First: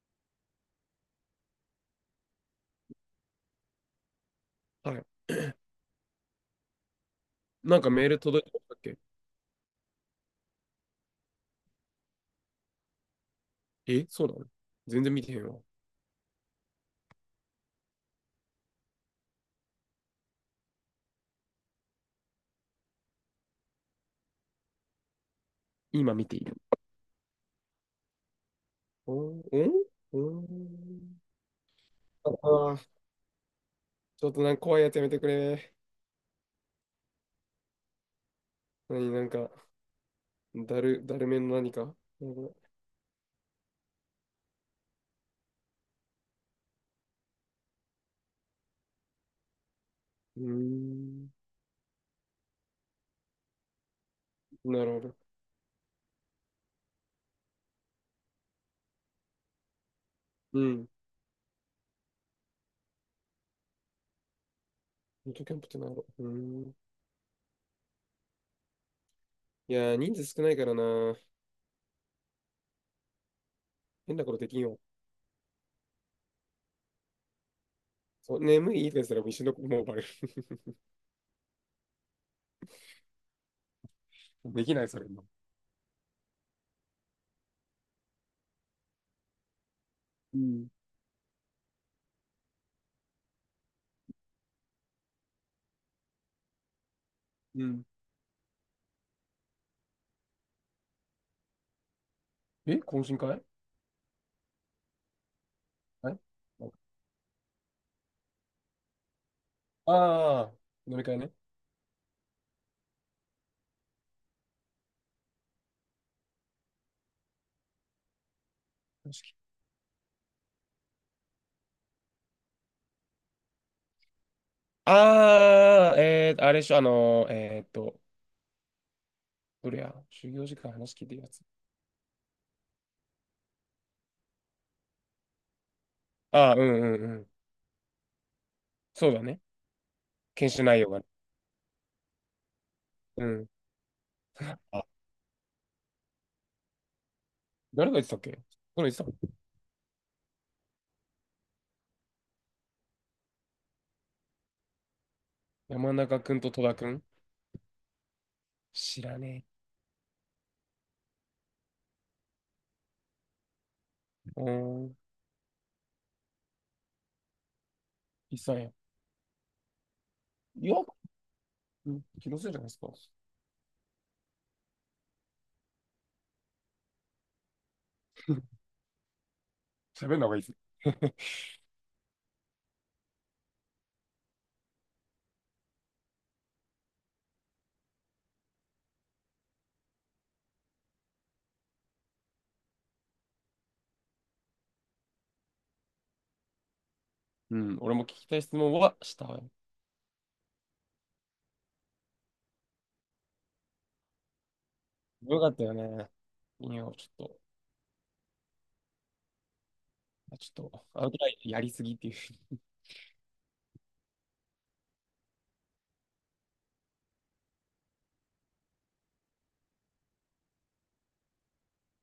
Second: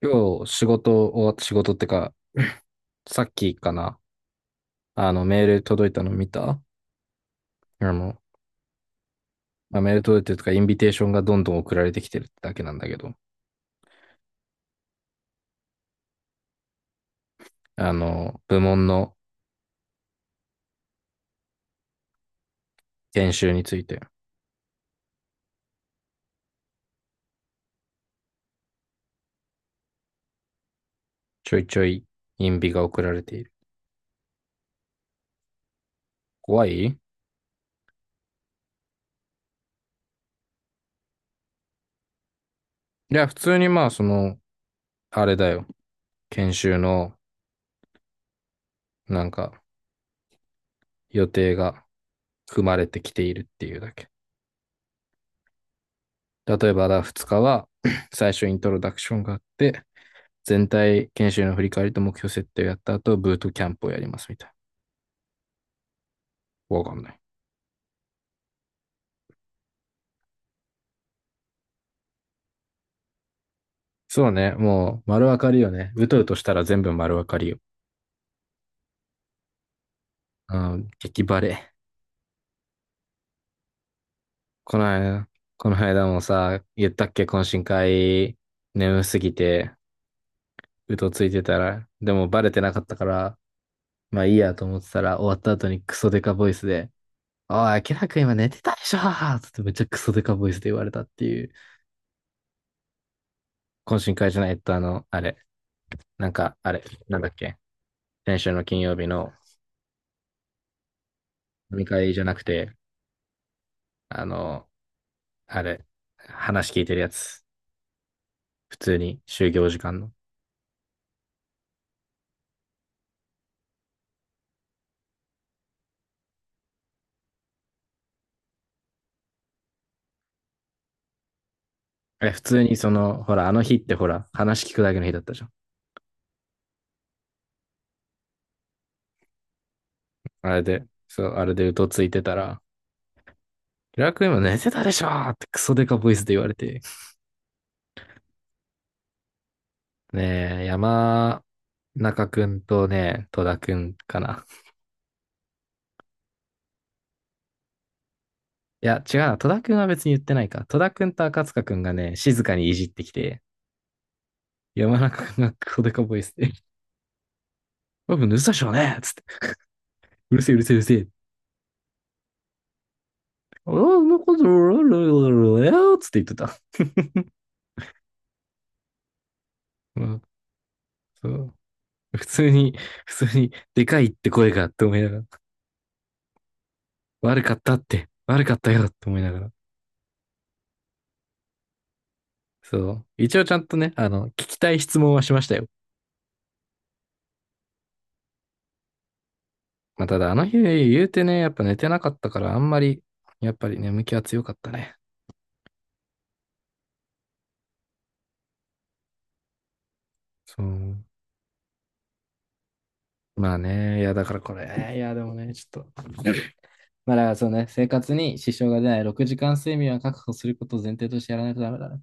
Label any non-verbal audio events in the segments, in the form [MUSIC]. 今日仕事終わった仕事ってか、さっきかな、はい。あのメール [CLEARS THROAT] 届いたの見た。なんかメーの、ル届いてましたっけ？まあ、メール届いてるとか、インビテーションがどんどん送られてきてるってだけなんだけど、え、そうなの？全然見てへんわ。部門の研修について、今見ている。おんおん。ちょいちょいあインビあー、が送られている。ちょっとなんか怖いやつやめてくれ。怖いい何、なんか、だるめの何か。なんか、や、普通にまあ、その、あれだよ。研修の、なんか、うー予ん、定が組まれてきているっていうだけ。なるほど。例えば、2日は、[CLEARS THROAT] 最初イントロダクションがあって、う全ん。体研修の振り返りと目標設定をやった後、ブートキャンプをやりますみたいミートキャンプってなんやろう。ん。な。わかんない。いやー、人数少ないからな。変なそこうとでね、きんよ。もう丸分かりよね。うとうとしたら全部丸分かりよ。そう、眠いいいですらもう一緒のもうバレる。う [LAUGHS] ん、激バレ。できこなのい、それも。間、この間もさ、言ったっけ、懇親会、眠すぎて、うん。うとついてたら、でもバレてなかったから、まあいいやと思ってたら、終わった後にクソデカボイスで、おい、うん。明らか今寝てたでしょつってめっちゃクソデカボイスで言われたっていう、え、懇親会？懇親会じゃないとあの、あれ、はい。なんか、あれ、なんだっけ、先週の金曜日のああー、飲み会ね。飲み会じゃなくて、あの、あれ、話聞いてるやつ。普通に、就業時間の。ああ、あれでしょ、どれや、就業時間話聞いてるやつ。え、普通にその、ほら、あの日ってほら、話聞くだけの日だったじゃん。あー、うんうんうん。そうだね。研あれ修内で、容がね。そう、あれでうとついてたら、うん。平良君今寝てあ、たでしょーってクソデカボイスで言われて。誰が言ってたっけ？誰が言ってた？ねえ、山中くんとね、戸田くんかな。山中くんと戸田くん？いや、知違らうな。ね戸田え。くんは別に言ってないか。戸田くんと赤塚くんがね、静かにいじってきて、うーん、山中くんがクソデカボイスで、僕寝いってたさでんしょや。うねっつって。うるせえ、うるいせえ、や、うるせえ。うん、気のせいじゃないですか？あんなこと、つって言ってた。[LAUGHS] [LAUGHS] う喋んん、な方がいいです。[LAUGHS] そう、普通に、普通に、でかいって声がって思いながら、悪かったって、悪かったよって思いながら。そう。一応ちゃんとね、聞きたい質問はしましたよ。うん、俺も聞きたい質問はしたわよ。まあ、ただ、あの日言うてね、やっぱ寝てなかったから、あんまり、やっぱり眠気は強かったね。よかったよね。いや、ちょっと、ちそょっと、う。アウトラインやりすぎっていう。まあね、いや、だからこれ、いや、でもね、ちょっと。まあ、だからそうね、生活に支障が出ない6時間睡眠は確保することを前提としてやらないとダメだね。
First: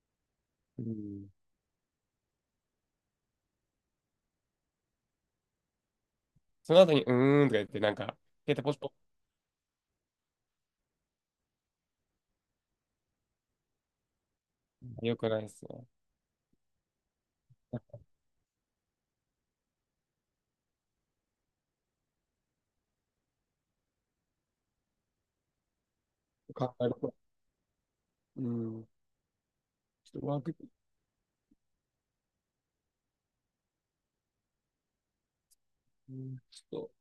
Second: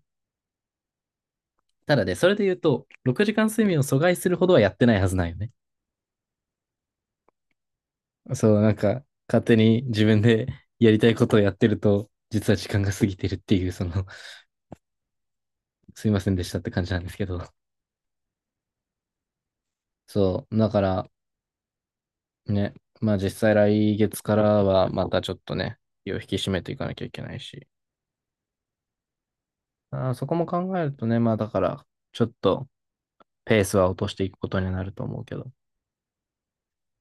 うん。ただね、それで言うと、6時間睡眠を阻害するほどはやってないはずなんよね。その後に、うーんとか言って、なんか、携そう、帯なポんチポか、勝手に自分で [LAUGHS] やりたいことをやってると、実は時間が過ぎてるっていう、その、よくないですね。[LAUGHS] すいませんでしたって感じなんですけど。そう、だからね、まあ実際来月からはまたちょっとね、気を引き締めて考いかえなるきゃいと。けないし。うん。あーちょっそとこワーもク、考えるとね、まあだから、ちょっとペースは落としていくことになると思うけど。うん、ちょっと、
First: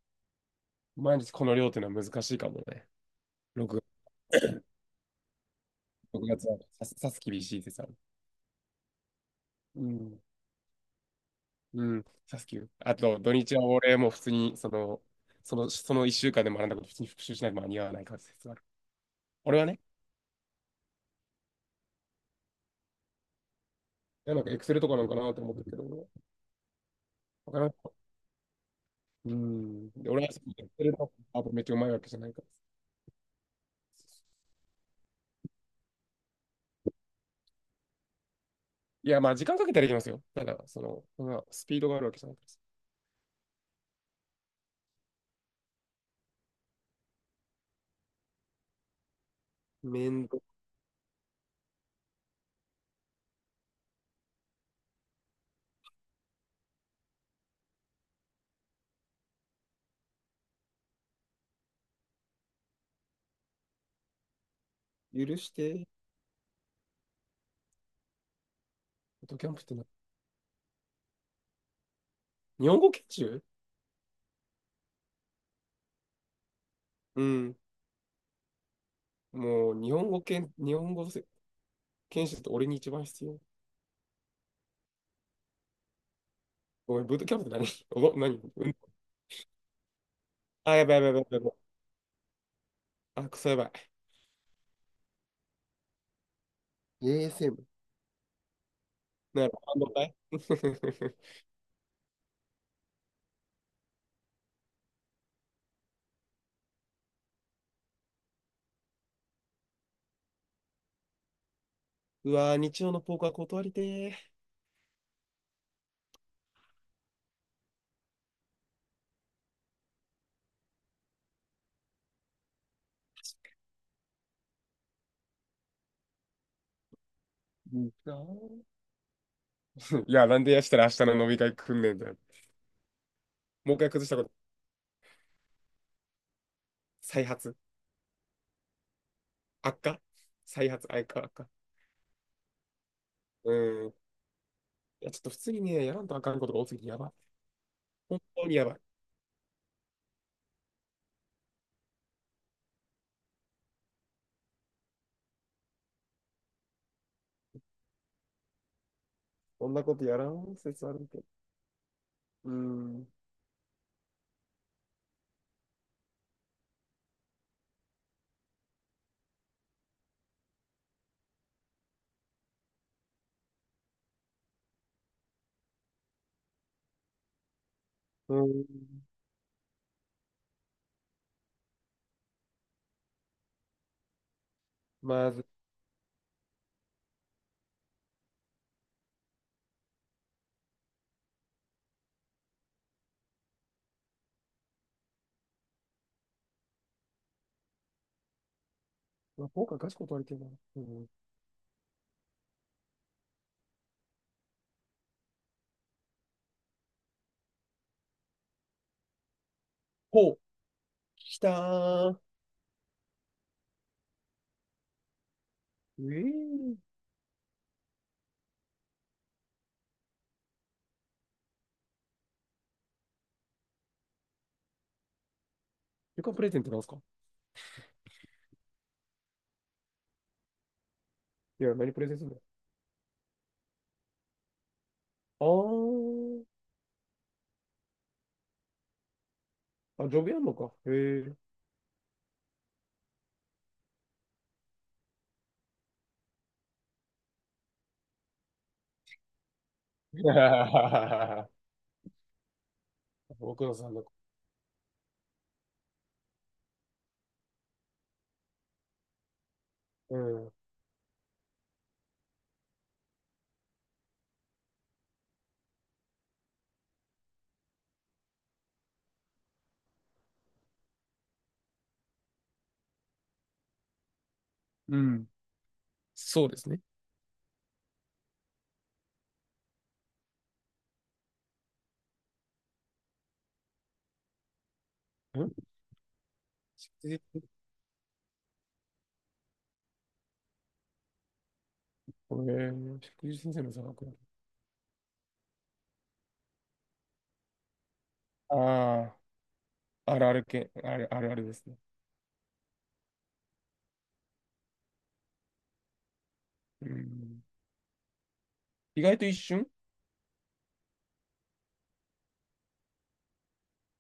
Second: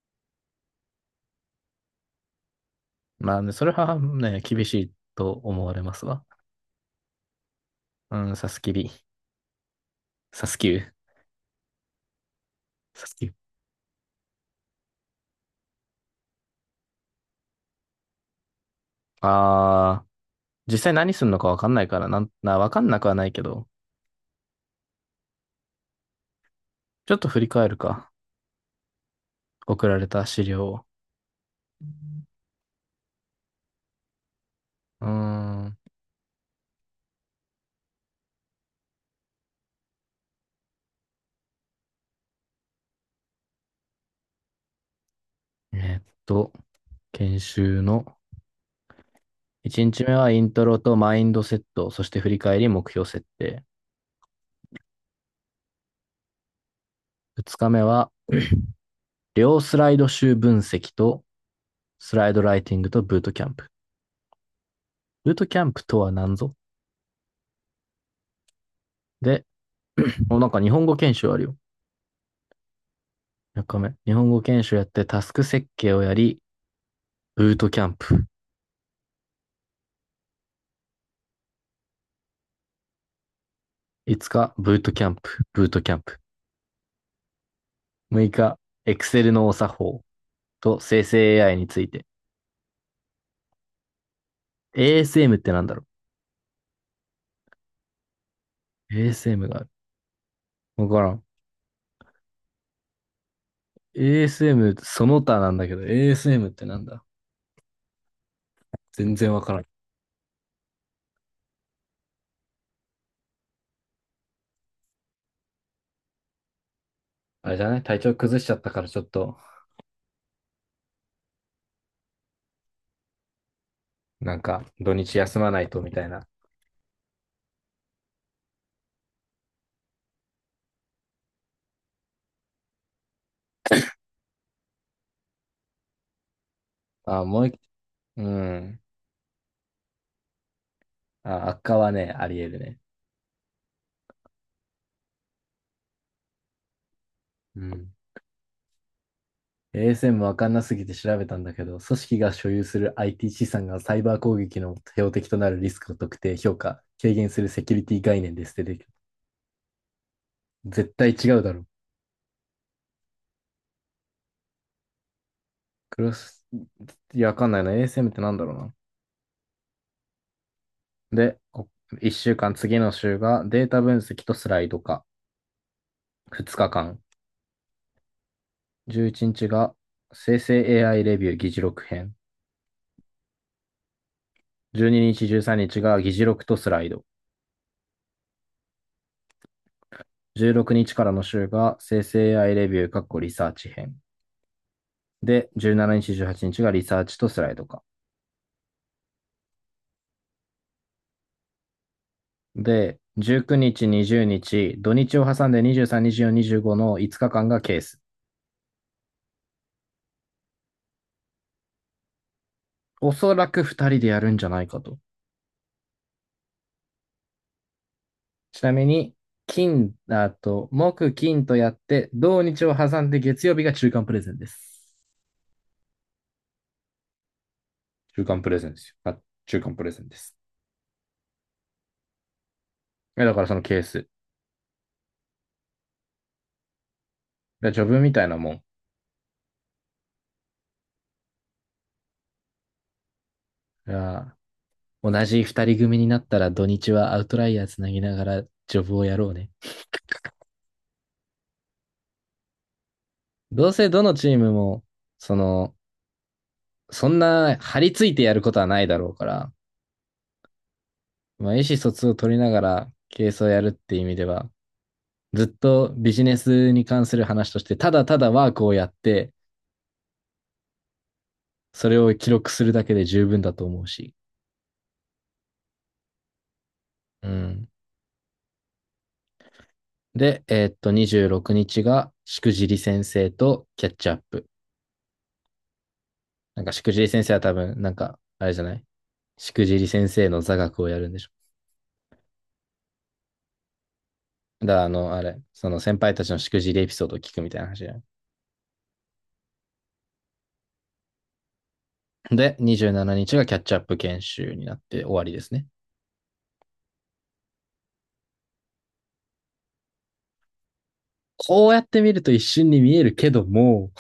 毎日この量っていうのは難しいかもね。まあね、それ6は月、ね、厳しいと思われますわ。6月はさす、さす厳しいってさ。うん、うん。サスキュー、うん。さすきゅあサスと、キュ土ー。日は俺も普通に、その1週間で学んだこと普通に復習しないと間に合わない感じですある俺はね、ああ、実際何すんのかわかんないから、なん、な、わかんなくはないけど、いやなんかエクセルとかなんかなと思ってるけど、ちょっと振りわから返ん。るか。う送ん。られで俺はたエク資料を。セルとかあとめっちゃうまいわけじゃないから。うーん。いや、まあ時間かけたらいきますよ。ただ、その、まあスピードがあるわけじゃないかえーっと、研修の1ら。日目面はイ倒ントロとマインドセット、そして振り返り目標設定。2日目は両スライド集分析とスライドライティングとブートキャンプ。ブー許トしキャンプて。とは何ぞ。フォトで、キャンプってな、[CLEARS THROAT] お、なんか日本語研修あるよ。日本語研修？3日目。日本語研修やってタスク設計をやり、うブーん。トキャンプもう日本語研、日本語せ研修って俺に一番必要。5日、ブートキャンプ。ごめん、ブートキャンプって何？6何、日、うん。 Excel のお作法あ、とやばい生やばいやばい成 やば AI にい。ついて。あ、クソやばい。ASM ってなんだろ ASM。う？ な ASM るがある。ほど。[LAUGHS] かい。わからん。ASM、その他なんだけど、ASM ってなんだ、全然わからん。うわー、日曜のポーカー断りてー。あれじゃない、体調崩しちゃったからちょっと、なんか、土日休まないとみたいな。うんー。[LAUGHS] いや、なんでやしたら明日の飲み会来んねんだよ。もう一回崩したこと。あ、再もう発。一、うん。悪化。再発、悪化、悪化。あ、悪化はね、あり得るね。うん。いや、ちょっと普通にね、やらんとあかんことが多すぎてやばい。うん。本当にやばい。ASM わかんなすぎて調べたんだけど、組織が所有する IT 資産がサイバー攻撃の標的となるリスクを特定、評価、軽減するセキュリティ概念ですってできる。こんなことやらん説あ絶る対けど。違うだろう。うん。クロス、いや、わかんないな。ASM ってなんだろうな。で、1週間、次の週がデータ分析とスライド化。2日間。うん。11日が生成 AI レビュー議事録編。12日、まず、13日が議事録とスライド。16日からの週が生成 AI レビュー、リサーチ編。で、17日、18日がリサーチとスライド化。まあ、今回ガチ断りてるな。うん。で、19日、20日、土日を挟んで23、24、25の5日間がケース。ほう、来たー。おそらく2人でやるんじゃないかと。ええー。ちなみに、金、あと、木、金とやって、土日を挟んで月曜日が中間プレゼンです。旅館プレゼントなんすか？中間プレゼンですよ。あ、中間プレゼンです。いや、何プレゼントするだからそのケース。の？あジョブみたいなもん。ー。あ、ジョブやんのか。へえ。同じ2人組になったら土日はアウトライヤーつなぎながらジョブをやろうね。[LAUGHS] 僕どうのせさんどの。のチームも、その、そんな張り付いてやることはないだろうから、うん。まあ、意思疎通を取りながらケースをやるっていう意味では、ずっとビジネスに関する話として、ただただワークをやって、それを記録するだけで十分だと思うし。うん。そうですね。うん。で、26日が、しくじり先生とキャッチアップ。ん。なんか、しくじり祝日、先生は多分、なんか、あれじゃない、しくじり先生の座学をやるんでしょ。これ、祝日先生の座学？だから、あの、あれ、その先輩たちのしくじりエピソードを聞くみたいな話じゃない。ああ、あるある系、あるあるあるですね。で、27日がキャッチアップ研修になって終わりですね。うん。意外と一瞬。こうやって見ると一瞬に見えるけども、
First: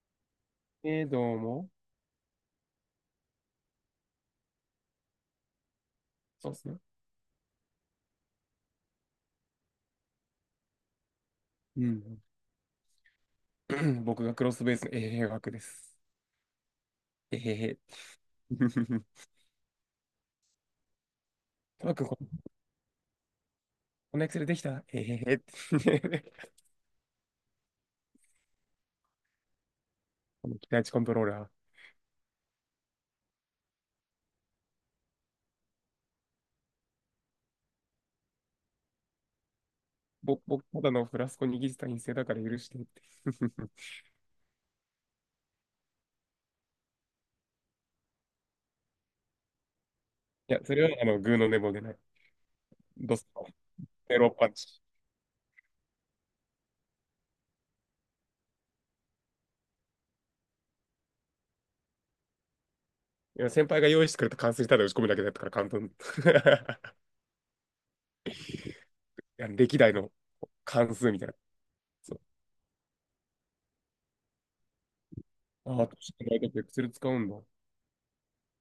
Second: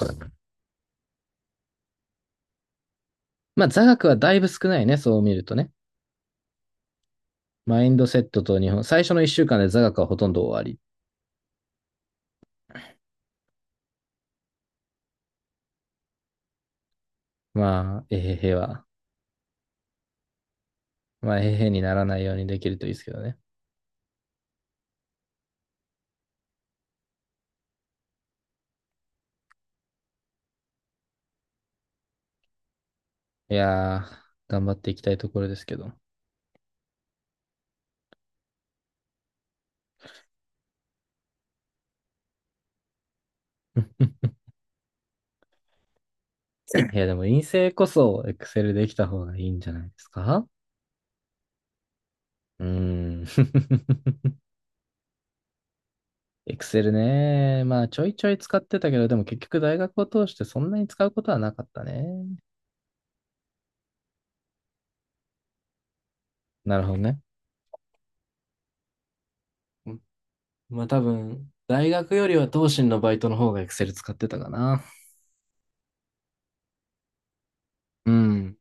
どうも。まあ座学はだいぶ少ないね、そう見るとね。そうっすね。マインドセットと日本、最初の1週間で座学はほとんど終わり。うん。[CLEARS THROAT] 僕がクロスベースの A 学です。えへへ。まあ、えへへは、[LAUGHS] まあ、えへへにうなまらくなこいようにできるといいですけどね。このエクセルできたえへへ。[LAUGHS] この期待値コントローラー。いやー、頑張っていきたいところですけど。僕、ただのフラスコ握った陰性だから許してって。[LAUGHS] いや、でも陰性こそエクセルできた方がいいんじゃないですか？いや、それはあの、グーの根も出ない。うドースのん。メロンパンチ。エクセルね。まあ、ちょいちょい使ってたけど、でも結局大学を通してそんなに使うことはなかったね。いや、先輩が用意してくれた関数にただ打ち込むだけだったから簡単。な [LAUGHS] るほどね。いや歴う代ん、のまあ関多数みたいな。分、大そ学う。よりは東進のバイトの方が Excel 使ってたかな。ああ、確かにエクセル使うんだ。うん。